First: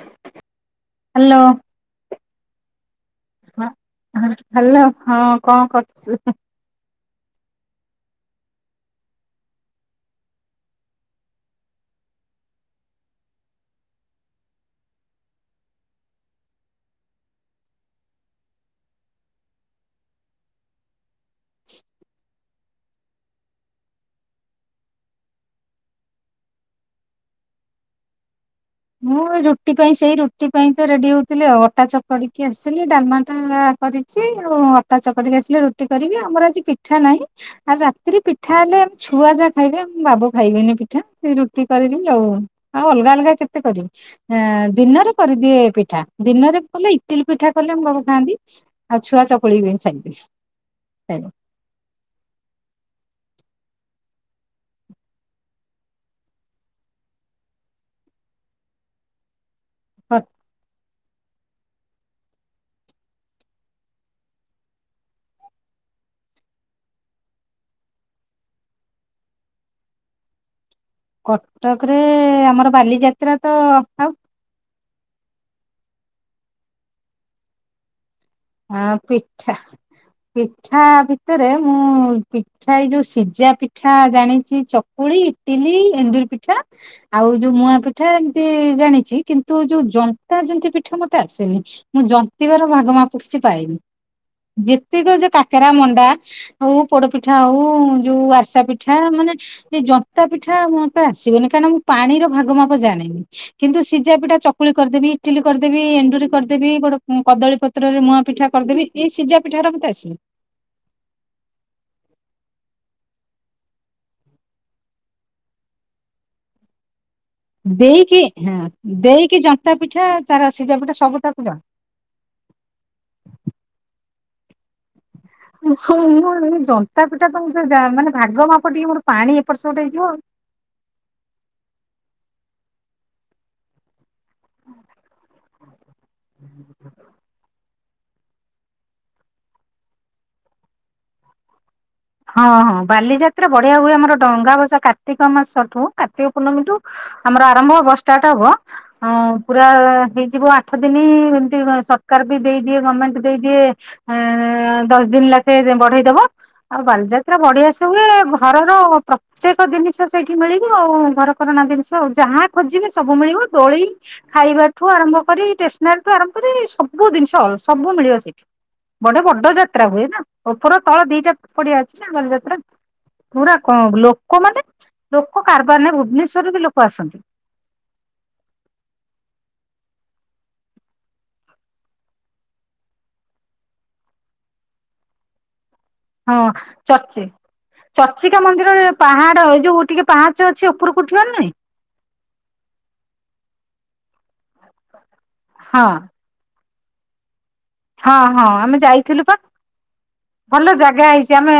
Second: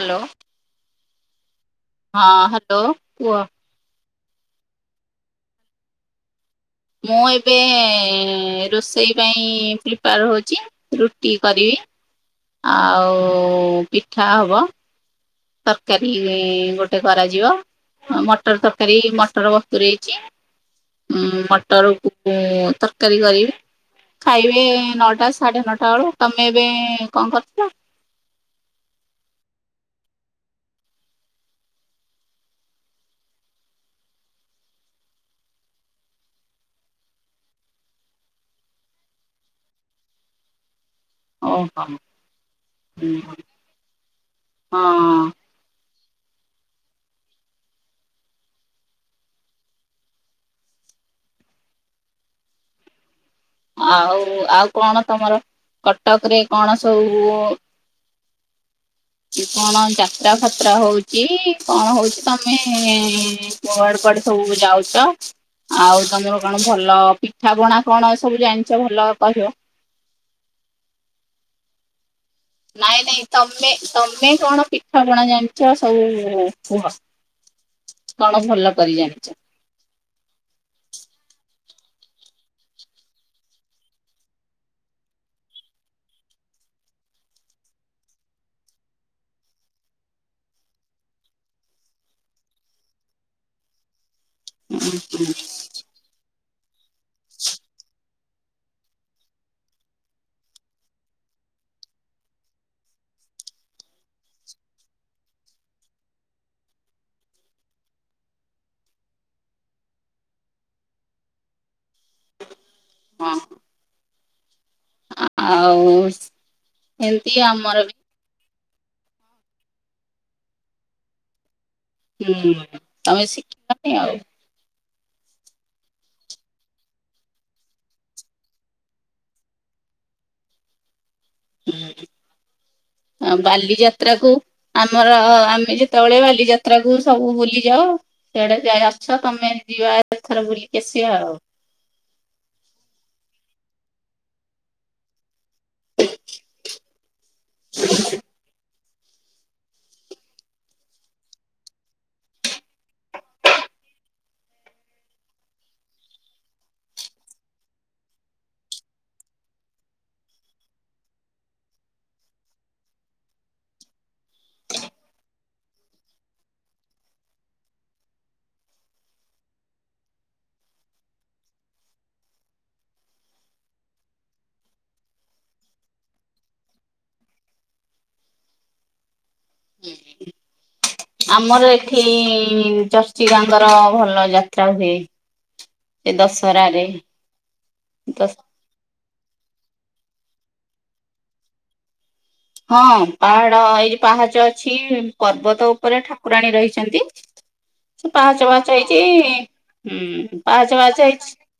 Hello. Hello hello କୁହ। ହଁ। Hello ହଁ କଣ କରଚୁ ଉଁ? ମୁଁ ଏବେ ରୋଷେଇ ପାଇଁ ପ୍ରିପାୟାର ହଉଚି। ରୁଟି କରିବି ଆଉ ପିଠା ହବ। ତରକାରୀ ଗୋଟେ କରାଯିବ। ଅଁ ମଟର ତରକାରୀ ମଟର ବତୁରେଇଚି। ଉଁ ମଟରକୁ ତରକାରୀ କରିବି। ଖାଇବେ ନଅଟା ସାଢ଼େ ନଅଟା ବେଳୁ ତମେ ଏବେ କଣ କରୁଚ? ମୁଁ ଏ ରୁଟି ପାଇଁ ସେଇ ରୁଟି ପାଇଁ ତ ରେଡି ହଉଥିଲି ଆଉ ଅଟା ଚପଡ଼ିକି ଆସିଲି ଡାଲମା ଟା କରିି କି ଅଟା ଚକଟିକି ଆସିଲେ ରୁଟି କରିବି ଆମର ଆଜି ପିଠା ନାହିଁ। ଆଉ ରାତିରେ ପିଠା ହେଲେ ଆ ଛୁଆ ଯାହା ଖାଇବେ ଆମ ବାବୁ ଖାଇବେନି ପିଠା। ସେ ରୁଟି ଓହୋ କରିବି ଆଉ ଆଉ ଅଲଗା ଅଲଗା କେତେ କରିବି ହଁ ଦିନରେ କରିଦିଏ ପିଠା। ଦିନରେ କଲେ ଇଟିଲି ପିଠା କଲେଆମ୍ ବାବୁ ଖାଆନ୍ତି ଆଉ ଛୁଆ ଚକୁଳିି ଖାଇବେ। ଖାଇବ। ଆଉ ଆଉ କଣ ତମର କଟକ ରେ କଣ ସବୁ କଣ ଯାତ୍ରା ଫାତ୍ରା ହଉ ଚି କଣ ହଉଛି ତମେ କୁଆଡେ କୁଆଡେ ସବୁ ଯାଉଚ? ଆଉ ତମର କଣ ଭଲ ପିଠା ପଣା କଣ ଏ ସବୁ ଜାଣିଛ ଭଲ କହିବ? କଟକ ରେ ଆମର ନାଇଁ ନାଇଁ ବାଲିଯାତ୍ରା ତ ତମେ ଆଉ ତମେ କଣ ପିଠା ପଣା ଜାଣିଛ ସବୁ କୁହ। କଣ ଭଲ ଆଉ କରି ଜାଣିଛ? ପିଠା ପିଠା ଭିତରେ ମୁଁ ପିଠା ଏଇ ଯୋଉ ସିଜା ପିଠା ଜାଣିଛି ଚକୁଳି ଇଟିଲି ଏଣ୍ଡୁରି ପିଠା। ଆଉ ଯୋଉ ମୁଆଁ ପିଠା ଏମିତି ଜାଣିଛି କିନ୍ତୁ ଯୋଉ ଜନ୍ତା ଜନ୍ତି ପିଠା ମତେ ଆସେନି। ମୁଁ ଜନ୍ତିବାର ଭାଗ ମାପ କିଛି ପାଇନି ଯେତିକ ଯେ କାକେରା ମଣ୍ଡା ହଉ ପୋଡପିଠା ହଉ। ଯୋଉ ଆସା ପିଠା ମାନେ ଏଇ ଜନ୍ତା ପିଠା ମତେ ଆସିବନି କାହିଁକନା ମୁଁ ପାଣିର ଭାଗ ମାପ ଜାଣି ନି। କିନ୍ତୁ ସିଝା ପିଟା ଚକୁଳି କରିଦେବି ଇଟିଲି କରିଦେବି ଏଣ୍ଡୁରି କରିଦେବି ଗୋଟେ କଦଳୀ ପ ପତ୍ରରେ ମୁଆଁ ପିଠା କରିଦେବି ଏଇ ଶିଯା ପିଠାରା ମତେ ଆସିବନି। ହଁ। ଆଉ ଏମତି ଆଉ। ଦେଇକି ହଁ ଦେଇକି ଜନ୍ତା ପିଠା ତାର ସିଝା ପିଠା ସବୁ ତାକୁ ଜଣା। ହୁଁ ତମେ ଶିଖିଲନି ଆଉ। ମୁଁ ଏଇ ଜନ୍ତା ପିଠା ପାଇଁ ମାନେ ଭାଗ ମାପ ଟିକେ ମୋର ପାଣି ଏପଟ ସେପଟ ହେଇଯିବ। ହୁଁ, ଆ ବାଲିଯା ଯାତ୍ରାକୁ ଆମର ଆମେ ଯେତେବେଳେ ବାଲି ଯାତ୍ରାକୁୁ ସବୁ ବୁଲିଯାଉ ସେଆଡେ ଯାଇ ଆଛ ତମେ ଯିବା ଏଥର ବୁଲିକି ଆସିବା ଆଉ। ହଁ ହଁ ବାଲିଯାତ୍ରା ବଢିଆ ହୁଏ ଆମର ଡଙ୍ଗା ଭସା କାର୍ତ୍ତିକ ମାସ ଠୁ କାର୍ତିକ ପୂର୍ଣ୍ଣମୀଠୁ ଆମର ଆରମ୍ଭ ହବ ଷ୍ଟାର୍ଟ ହବ। ହଁ ପୁରା ହେଇଯିବ ଆଠ ଦିନ ଏମତି ସରକାର ବି ଦେଇଦିଏ ଗମେଣ୍ଟ ଦେଇଦିଏ ଆଁ ଦଶ ଦିନ ଲଖେ ବଢେଇ ଦବ। ଆଉ ବାଲିଯାତ୍ରା ବଢିଆସେ ହୁଏ ଘରର ପ୍ରତ୍ୟେକ ଜିନିଷ ସେଇଠି ମିଳିବି ଆଉ ଘରକରଣା ଜିନିଷ ଆଉ ଯାହା ଖୋଜିବେ ସବୁ ମିଳିବ ଦୋଳି ଖାଇବାଠୁ ଆରମ୍ଭ କରି ଷ୍ଟେସନାରୀ ଠୁ ଆରମ୍ଭ କରି ସବୁ ଜିନିଷ ସବୁ ମିଳିବ ସେଠି। ବଡେ ବଡ ଯାତ୍ରା ହୁଏ ନା ଉପର ତଳ ଦିଟା ପଡିଆ ଅଛି ନା ବାଲି ଯାତ୍ରା। ପୁରା କଁ ଲୋକ ମାନେ ଲୋକ କାରବାର ନାଇ ଭୁବନେଶ୍ଵ ରରୁ ବି ଲୋକ ଆସନ୍ତି। [inaudible] ଆମର ଏଠି ଚର୍ଚିକା ଙ୍କର ଭଲ ଯାତ୍ରା ହୁଏ। ସେ ହଁ ଦଶହରାରେ ଚର୍ଚି ଚର୍ଚି ଦଶ କା ମନ୍ଦିର ହେପଟେ ପାହାଡ ଏଇ ଯୋଉ ଟିକେ ପାହାଚ ଅଛି ଉପରକୁ ଉଠିବାନା ନାହିଁ। ହଁ ପାହାଡ ଏଇ ପାହାଚ ଅଛି ପର୍ବତ ହଁ ଉପରେ ଠାକୁରାଣୀ ରହିଛନ୍ତି। ସେ ହଁ ହଁ ପାହାଚ ଆମେ ପାହାଚ ହେଇଛି ଯାଇଥିଲୁ ପା ହୁଁ ଭଲ ପାହାଚ ପାହାଚ ଜାଗା ହେଇଚି। ହେଇଛି ଆମେ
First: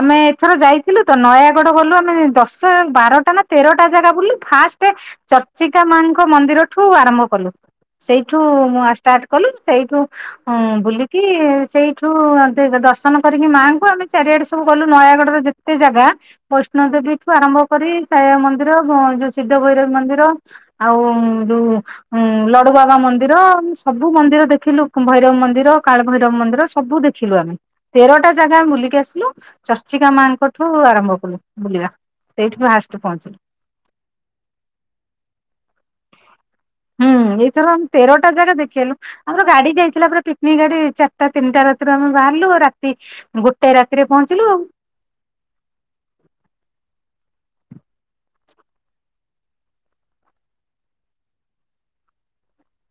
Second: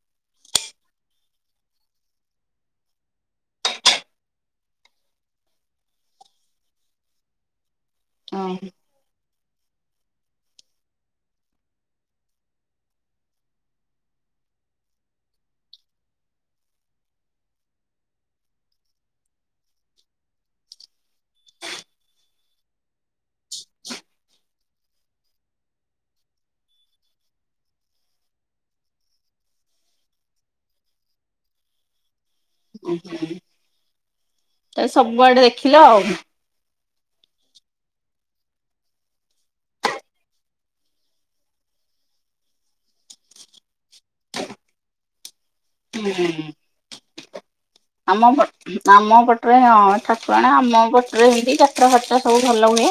ଆମେ ଏଥର ଯାଇଥିଲୁ ତ ନୟାଗଡ ଗଲୁ ଆମେ ଦଶ ବାରଟା ନା ତେରଟା ଜାଗା ବୁଲୁ ଫାଷ୍ଟ ଚର୍ଚିକା ମାଙ୍କ ମନ୍ଦିରଠୁ ଆରମ୍ଭ କଲୁ ସେଇଠୁଁ ମୁଁ ଆ ଷ୍ଟାର୍ଟ କଲୁ। ଏଇଠୁ ହୁଁ ବୁଲିକି ସେଇଠୁ ଦେଖେ ଦର୍ଶନ କରିକି ମାଆଙ୍କୁ ଆମେ ଚାରିଆଡେ ସବୁ ଗଲୁ ନୟାଗଡର ଯେତ ତେ ଜାଗା ଵୈଷ୍ଟୋଂ ଦେବୀ ଠୁ ଆରମ୍ଭ କରି ସାଇବାବା ମନ୍ଦିର ଯୋଉ ସିଦ୍ଧ ଭୈରବି ମନ୍ଦିର ଆଉ ଯୋଉ ଲଡୁବାବା ମନ୍ଦିର ସବୁ ମନ୍ଦିର ଦେଖ ଦେଖିଲୁ ଭୈରବ ମନ୍ଦିର କାଳଭୈରବ ମନ୍ଦିର ସବୁ ଦେଖିଲୁ ଆମେ। ତେରଟା ଜାଗା ଆମେ ବୁଲିକି ଆସିଲୁ ଚର୍ଚିକା ମାଙ୍କଠୁ ଆରମ୍ଭ କଲୁ ବୁଲିବା। ସେଇଠି ଫାଷ୍ଟ ପହଞ୍ଚିଲୁ ତା ସବୁଆଡେ ଦେଖିଲ ଆଉ। ହୁଁ ଏଇଥର ଆମେ ତେରଟା ଜାଗା ଦେଖିଆଇଲୁ। ଆମର ଗାଡିଟା ହେଇଥିଲା ପୁରା ପିକ୍ନିକ ଗଡି ଚାରଟା ତିନିଟା ରାତିରୁ ଆମେ ବାହାରିଲୁ ରାତି ଗୋଟାଏ ରାତିରେ ପହଞ୍ଚିଲୁ ଆଉ। ହୁଁ ହୁଁଁ। ଆମ ପଟ ଆମ ପଟରେ ହଁ ଠାକୁରାଣୀ ଆମ ପଟରେ ହେମତି ଯାତ୍ରା ଫାତ୍ରା ସବୁ ଭଲ ହୁଏ।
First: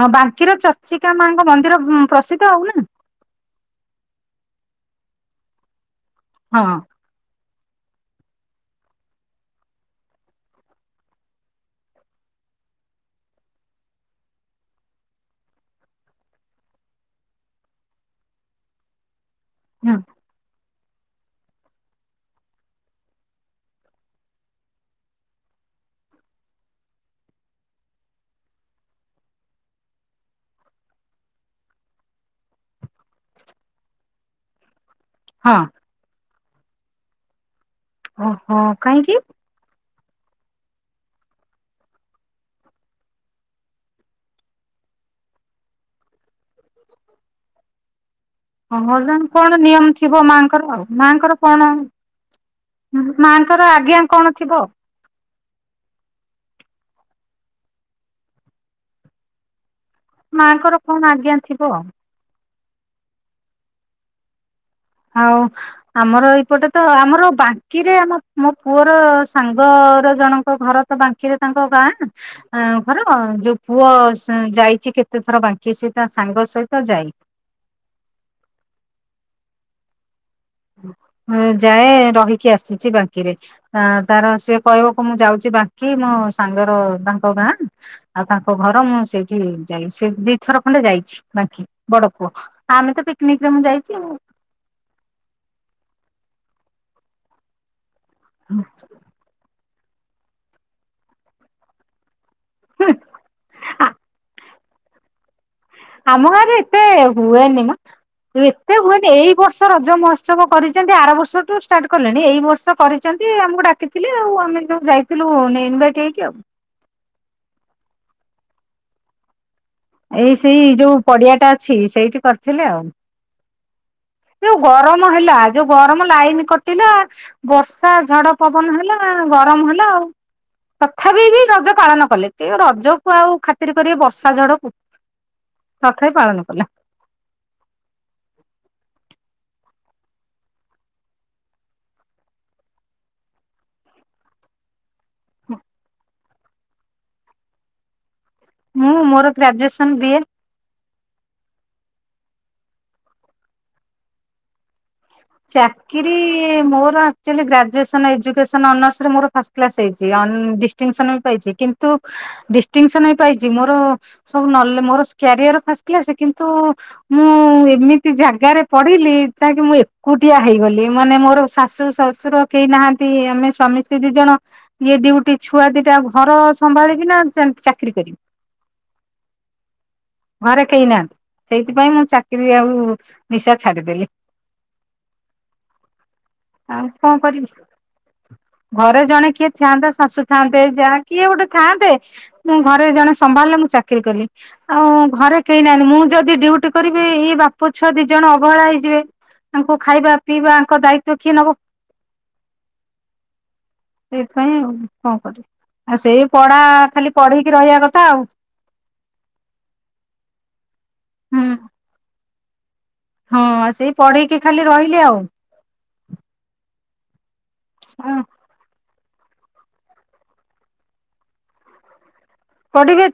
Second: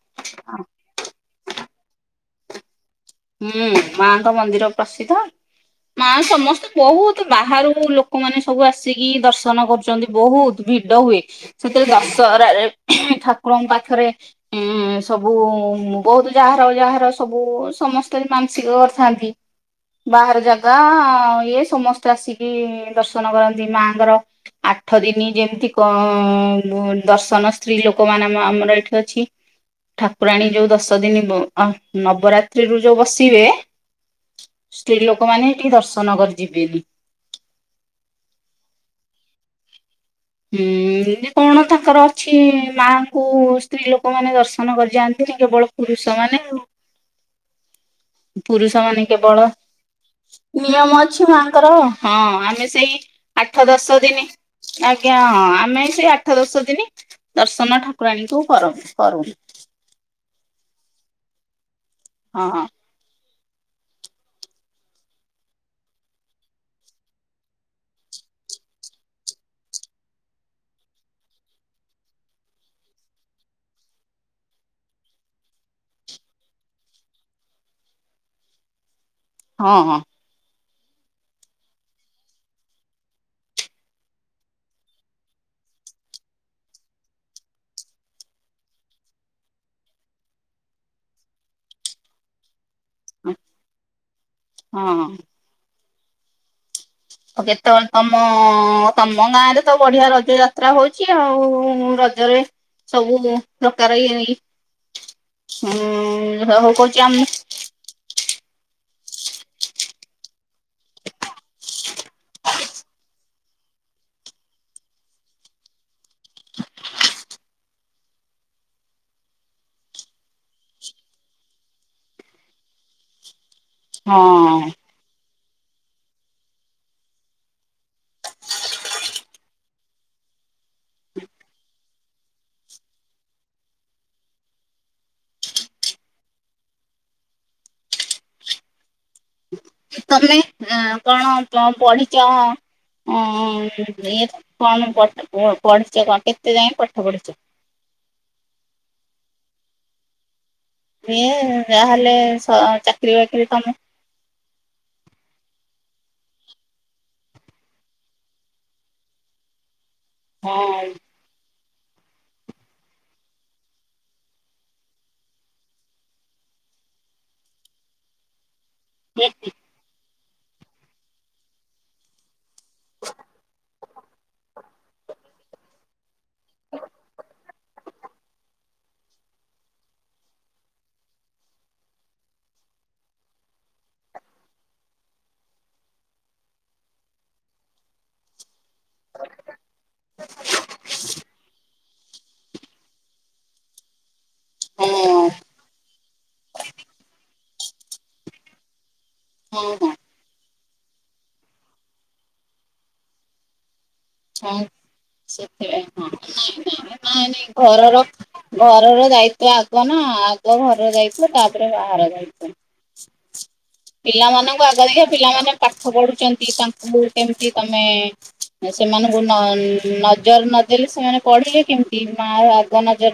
ହଁ ବାଙ୍କିର ଚର୍ଚିକା ମାଙ୍କ ମନ୍ଦିର ପ୍ରସିଦ୍ଧ ଆଉ ନା? ହୁଁ ମାଙ୍କ ମନ୍ଦିର ପ୍ରସିଦ୍ଧ ମା ସମସ୍ତେ ହଁ ବହୁତ ଏତେ ବାହାରୁ ଲୋକମାନେନ ସବୁ ଆସିକି ଦର୍ଶନ କରୁଛନ୍ତି ବହୁତ ଭିଡ ହୁଏ। ସେଥିରେ ଦଶହରାରେ ଠାକୁରଙ୍କ ପାଖରେ ହୁଁ ସବୁ ବହୁତ ଯାହାର ଯାହାର ସବୁ ସମସ୍ ମାନସିକ କରିଥାନ୍ତି ହୁଁ ବାହାର ଜାଗା ଇଏ ସମସ୍ ତ ଆସିକି ଦର୍ଶନ କରନ୍ତି ମାଆଙ୍କର। ଆଠ ଦିନି ଯେମିତି କ ଦର୍ଶନ ସ୍ତ୍ରୀ ଲୋକ ମାନେ ଆମର ଏଠି ଅଛି। ଠାକୁରାଣୀ ଯୋଉ ଦଶ ଦିନି ନନବରାତ୍ରିରୁ ଯୋଉ ବସିବେ ସ୍ତ୍ରୀ ଲୋକମାନେ ହଁ ହେଠିକି ଦର୍ଶନ କରି ଯିବେନି। ଓହୋ କାହିଁକି? ହୁଁ ଜେ କଣ ତାଙ୍କର ଅଛି ମାଙ୍କୁ ସ୍ତ୍ରୀ ଲୋକମାନେ ଦର୍ଶନ କରି ଯାଆନ୍ତିନି କେବଳ ପୁରୁଷ ମାନେ ପୁରୁଷ ମାନେ ଭଲ କେବଳ କଣ ନିୟମ ଥିବ ମାଆଙ୍କର ଆଉ ନିୟମ ଅଛି ମାଆଙ୍କର କଣ ମାଙ୍କର ହଁ ଆମେ ସେଇ ମାଆଙ୍କର ଆଠ ଦଶ ଆଜ୍ଞା କଣ ଦିନି ଆ ଥିବ ଆଜ୍ଞା ହଁ ଆମେ ସେଇ ଆଠ ଦଶ ଦିନି ଦର୍ଶନ ଠାକୁରାଣୀଙ୍କୁ କର କରୁନୁ। ମାଙ୍କର କଣ ଆଜ୍ଞା ଥିବ। ହଁ। ହଉ। ଆମର ଏଇପଟେ ତ ଆମର ବାକିରେ ଆମ ମୋ ପୁଅର ସାଙ୍ଗର ଜଣଙ୍କ ଘର ତ ବାଙ୍କିରେ ତାଙ୍କ ଗାଁ ନା। ଆଁ ଘର ଯୋଉ ପୁଅ ଯାଇଛି କେତେ ଥର ବାଙ୍କି ସେ ତା ସହିତ ସାଙ୍ଗ ସହିତ ଯାଇ। ହଁ ହଁ। ହୁଁ ଯାଏ ରହିକି ଆସିଛି ବାଙ୍କିରେ। ତାର ସିଏ କହିବ କୁ ମୁଁ ଯାଉଛି ବାକି ମୋ ସାଙ୍ଗର ତାଙ୍କ ଗାଁ। ଆଉ ତାଙ୍କ ଘର ମୁଁ ସେଇଠି ଯାଇ ସେ ଦିଥର ଖଣ୍ଡେ ଯାଇଛି ବାଙ୍କି ବଡ ପୁଅ। ଆମେ ତ ପିକନିକ ରେ ମୁଁ ଯାଇଛି ଆଉ। ହଁ। ଆଉ କେତେବେଳେ ତମ ତ ତମ ଗାଁ ରେ ତ ବଢିଆ ରଜ ଯାତ୍ରା ହଉଛି ଆଉ ରଜରେ ସବୁ ପ୍ରକାର ଇ ଏଇ ଆମ ଗାଁରେ ଏତେ କହୁଛି ଆମ ହୁଏନି ମ। ଏତେ ହୁଏନି ଏଇ ବର୍ଷ ରଜ ମହୋତ୍ସବ କରିଛନ୍ତି ଆର ବର୍ଷଠୁ ଷ୍ଟାର୍ଟ କଲେଣି ଏଇ ବର୍ଷ କରିଛନ୍ତି ଆମକୁ ଡାକିଥିଲି ଆଉ ଆମେ ଯୋଉ ଯାଇଥିଲୁ ନେ ଇନଭାଇଟ୍ ହେଇକି ଆଉ। ଏଇ ସେଇ ଯୋଉ ପଡିଆଟା ଅଛି ସେଇଠି କରିଥିଲେ ଆଉ ଯୋଉ ହଁ ଗରମ। ମ ହେଲା ଯୋଉ ଗରମ ଲାଇନି କଟିଲା ବର୍ଷା ଝଡ ପବନ ହେଲା ଗରମ ହେଲା ଆଉ। ତଥାପି ବି ରଜ ପାଳନ କଲେ କି ରଜକୁ ଆଉ ଖାତିର କରିବେ ବର୍ଷା ଝଡକୁ। ତଥାବି ପାଳନ କଲେ। ତମେ ଅ କଣ ପ ପଢିଚ? ଅଁ ଇଏ କଣ ପଢିଛ କ ପଢିଚ କଣ କେତେ ଯାଏ ପାଠ ପଢିଛ? ମୁଁ ମୋର ଗ୍ରାଜୁଏସନ୍ ବି ଏ। ବିଏ ଯାହେଲେ ସ ଚାକିରୀ ବାକିରି କାମ ଚାକିରୀ ମୋର ଆକ୍ଚୁଲି ଗ୍ରାଜୁଏସନ୍ ଏଜୁକେସନ୍ ଅନର୍ସ ରେ ମୋର ଫାସ କ୍ଲାସ ହେଇଛି ଅନ ହଁ ଡିଷ୍ଟିଙ୍ଗ ସନ ବି ପାଇଛି କିନ୍ତୁ ଡିଷ୍ଟିଙ୍ଗ ସନ ବି ପାଇଛି ମୋର ସବୁ ନହେଲେ ମୋର ସ କ୍ୟାରିୟର ଫାସ କ୍ଲାସେ କିନ୍ତୁ ମୁଁ ଏମିତି ଜାଗାରେ ପଢିଲି ଯାହାକି ମୁଁ ଏ କୁଟିଆ ହେଇଗଲି ମାନେ ମୋର ଶାଶୁ ଶଶୁର କେହି ନାହାଁନ୍ତି ଆମେ ସ୍ୱାମୀ ସ୍ତ୍ରୀ ଦି ଜଣ ଇଏ ଡିଉଟି ଛୁଆ ଦିଟା ଘର ସମ୍ଭାଳିବି ନା ସେ ଚାକିରୀ କରିବି? ଘରେ କେହି ନାହାଁନ୍ତି ସେଇଥିପାଇଁ ମୁଁ ଚାକିରି ଆଉ ନିଶା ଛାଡିଦେଲି। ଆଉ କଣ କରିବି। ଘରେ ଜଣେ କିଏ ଥ୍ୟାଆନ୍ତା ଶାଶୁ ଥାଆନ୍ତେ ଯା କିଏ ଗୋଟେ ଥାଆନ୍ତେ ମୋ ଘରେ ଜଣେ ସମ୍ଭାଳିଲେ ମୁଁ ଚାକିରି କଲି। ଆଉ ହଁ ଘରେ କେହି ନାହାଁନ୍ତି ମୁଁ ଯଦି ଡିଉଟି କରିବି ଇଏ ବାପ ଛୁଆ ଦି ଜଣ ଅବହେଳା ହେଇଯିବେ। ହଁ ତାଙ୍କୁ ହଁ ଖାଇବା ପିଇବା ୟାଙ୍କ ଦାୟିତ୍ଵ କିଏ ନବ? ସେଇଥିପାଇଁ ହଁ ଆଉ କଣ କରିବି ସେଥିପାଇଁ ଆଉ ସେଇ ହଁ ପଢା ଖାଲି ନାଇଁ ନାଇଁ ପଢିକି ରହିବା ଘରର କଥା ଆଉ। ଘରର ଦାୟିତ୍ଵ ଆଗ ନା ଆଗ ଘରର ଦାୟିତ୍ଵ ହୁଁ ତାପରେ ବାହାର ହଁ ସେଇ ଦାୟିତ୍ବ। ପଢେଇକି ଖାଲି ପିଲାମାନଙ୍କୁ ଆଗ ରହିଲେ ଦେଖିବା ଆଉ ପିଲାମାନେ ପାଠ ପଢୁଛନ୍ତି ତାଙ୍କୁ କେମିତି ତମେ ସେମାନଙ୍କୁ ନ ନଜର ନଦେଲେ ସେମାନେ ପଢ଼ିବେ କେମିତି ମା ଆ ପଢିବେ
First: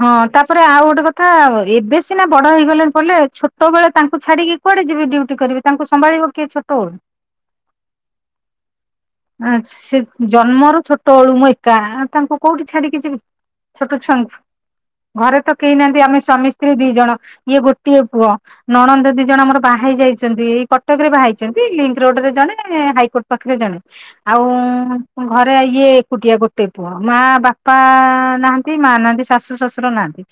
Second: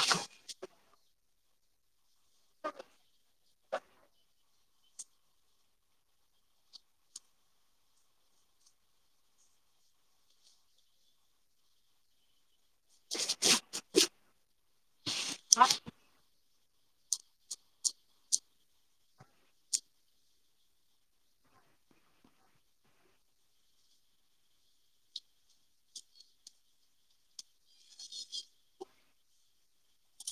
ହଁ ତାପରେ ଆଉ ଗୋଟେ କଥା ଏବେ ସିନା ବଡ ହେଇଗଲେଣି ପଲେ ଛୋଟ ବେଳେ ତାଙ୍କୁ ଛାଡିକି କୁଆଡେ ଯିବି ଡ୍ୟୁଟି କରିବେ ତାଙ୍କୁ ସମ୍ଭାଳିବ କିଏ ଛୋଟଳୁ? ଆ ସେ ଜନ୍ମରୁ ଛୋଟ ବଳୁ ମୁଁ ଏକା ଆ ତାଙ୍କୁ କୋଉଠି ଛାଡିକି ଯିବି ଛୋଟ ଛୁଆଙ୍କୁ ଘରେ ତ କେହି ନାହାଁନ୍ତି ଆମେ ସ୍ୱାମୀ ସ୍ତ୍ରୀ ଦି ଜଣ ଇଏ ଗୋଟିଏ ପୁଅ। ନଣନ୍ଦ ଦି ଜଣ ଆମର ବାହାଇ ଯାଇଛନ୍ତି ଏଇ କଟକ ରେ ବାହାଇଛନ୍ତି ଲିଙ୍କ ରୋଡ ରେ ଜଣେ ହାଇକୋର୍ଟ ପାଖରେ ଜଣେ। ଆଉ ଘରେ ଇଏ ଏକୁଟିଆ ଗୋଟେ ପୁଅ। ମା ବାପା ନାହାଁନ୍ତି ମା ନାହାଁନ୍ତି ଶାଶୁ ଶ୍ୱଶୁର ନାହାଁନ୍ତି।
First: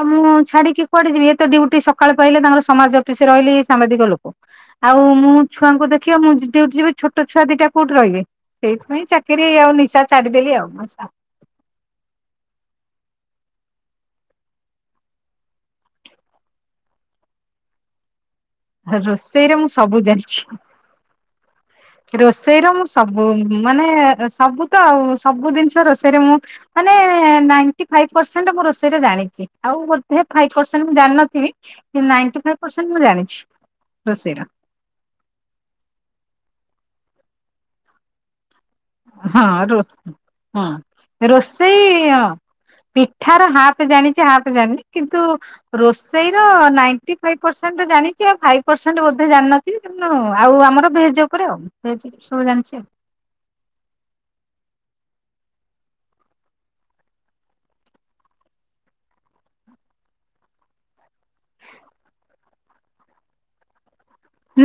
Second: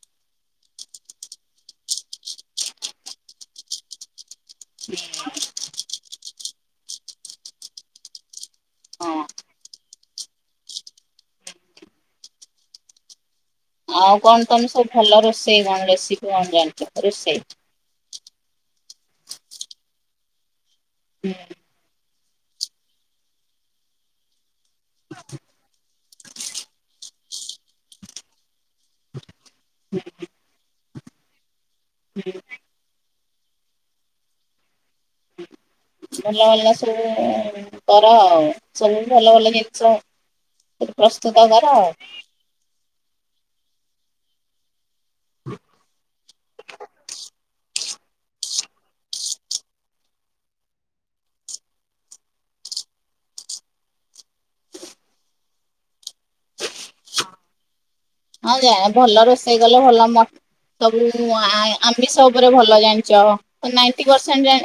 ଆଉ ମୁଁ ଛାଡିକି କୁଆଡେ ଯିବି ଏତ ତ ଡ୍ୟୁଟି ସକାଳେ ପାହିଲେ ତାଙ୍କର ସମାଜ ଅଫିସରେ ରହିଲେ ଇଏ ସାମ୍ବାଦିକ ଲୋକ। ଆଉ ମୁଁ ଛୁଆଙ୍କୁ ଦେଖିବ ମୁଁଉଠି ଯିବି ଛୋଟ ଛୁଆ ଦିଟା କୋଉଠି ରହିବେ? ସେଇଥିପାଇଁ ହଁ। ଚାକିରି ଆଉ ନିଶା ଛାଡ଼ିଦେଲି ଆଉ। ଆଉ କଣ ତମେ ସବୁ ଭଲ ରୋଷେଇ କଣ ରେସିପି କଣ ଜାଣିଛ ରୋଷେଇ? ରୋଷେଇରେ ମୁଁ ସବୁ ଜାଣିଛି। ହୁଁ। ରୋଷେଇ ର ମୁଁ ସବୁ ମାନେ ସବୁ ତ ଆଉ ସବୁ ଜିନିଷ ରୋଷେଇ ମୁ ମାନେ ନାଇଟି ଫାଇବ ପରସେଣ୍ଟ ମୁଁ ରୋଷେଇରେ ଜାଣିଛି ଆଉ ବୋଧେ ଫାଇବ ପରସେଣ୍ଟ ମୁଁ ଜାଣିନଥିବି କି ନାଇଟି ଫାଇବପରସେଣ୍ଟ ମୁଁ ଜାଣିଛି ରୋଷେଇର। ଭଲା ଭଲଲସବୁ କର ଆଉ। ଚଲ ଭଲା ହଁ ଭଲ ଯଛ ରୋ ହଁ ସେ ପ୍ରସ୍ତୁତ ଆ ଘଉ ରୋଷେଇ ହଁ ପିଠାର ହାପ ଜାଣିଛି ହାଫ ଜାଣିନି କିନ୍ତୁ ରୋଷେଇ ର ନାଇଟି ଫାଇବ ପରସେଣ୍ଟ ଜାଣିଛି ଆଉ ଫାଇବ ପରସେଣ୍ଟ ବୋଧେ ଜାଣିିନି ତ ଆଉ ଆମର ଭେଜ୍ ଉପରେ ଆଉ ଭେଜ ସବୁ ଜାଣିଛି ଆଉ। ହଁ ଯା ଭଲ ରୋଷେଇ କଲେ ଭଲ ମ ସବୁ ଆମି ସବୁରେ ଭଲ ଜାଣିଛ ନାଇଣ୍ଟି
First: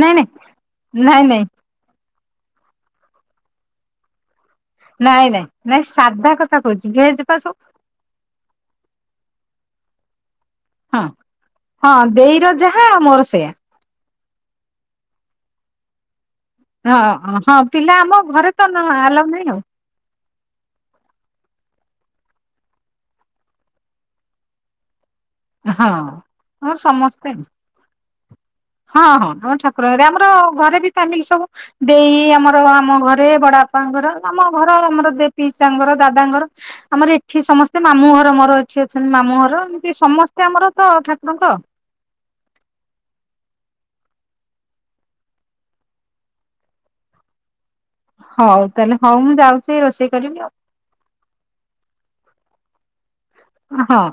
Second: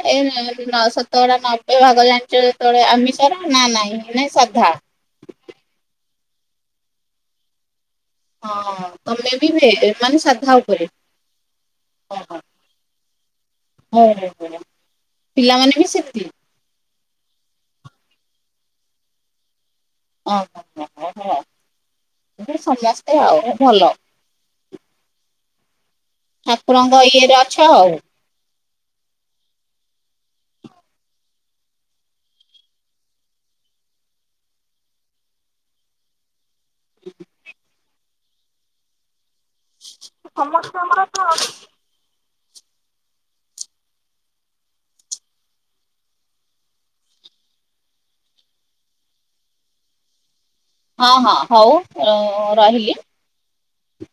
ନାଇଁ ନାଇଁ ନାଇଁ ନାଇଁ ସତଟା ନଅ ଭଗଞ୍ଚ ତୋଳେ ଆମି କର ନା ନାହି ନ ସଧା ନାଇଁ ନାଇଁ ନାଇଁ ସାଧା କଥା କହୁଛି ଭେଜ ବା ସବୁ। ହଁ ତମେ ବି ମାନେ ସାଧା ଉପରେ। ହଁ ହଁ ଓହୋ ଦେଇର ଯାହା ମୋର ସେୟା। ହଉ ପିଲାମାନେ ବି ସେମିତି? ହଁ ହଁ ପିଲା ଆମ ଘରେ ତ ଆଲ ନାହିଁ ଆଉ। ଓୁ ସମସ୍ତେ ଆଉ ଭଲ। ହଁ ଆମର ଠାକୁରଙ୍କ ସମସ୍ତେ। ଇଏରେ ଅଛ ଆଉ ହଁ ହଁ ଆମ ଠାକୁରରେ ଆମର ଘରେ ବି ଫ୍ୟାମିଲି ସବୁ ଦେଇ ଆମର ଆମ ଘରେ ବଡ ବାପାଙ୍କର ଆମ ଘର ଆମର ପିଇସାଙ୍କର ଦାଦାଙ୍କର ଆମର ଏଠି ସମସ୍ତେ ମାମୁଁ ଘର ମୋର ଏଠି ଅଛନ୍ତି ମାମୁଁ ଘର ଏମିତି ସମସ୍ତେ ଆମର ତ ଠାକୁରଙ୍କ। ହଉ ତାହେଲେ ହଉ ମୁଁ ଯାଉଛି ରୋଷେଇ କରିବି ଆଉ। ହଁ ହଁ ହଉ ରହିଲି। ହଁ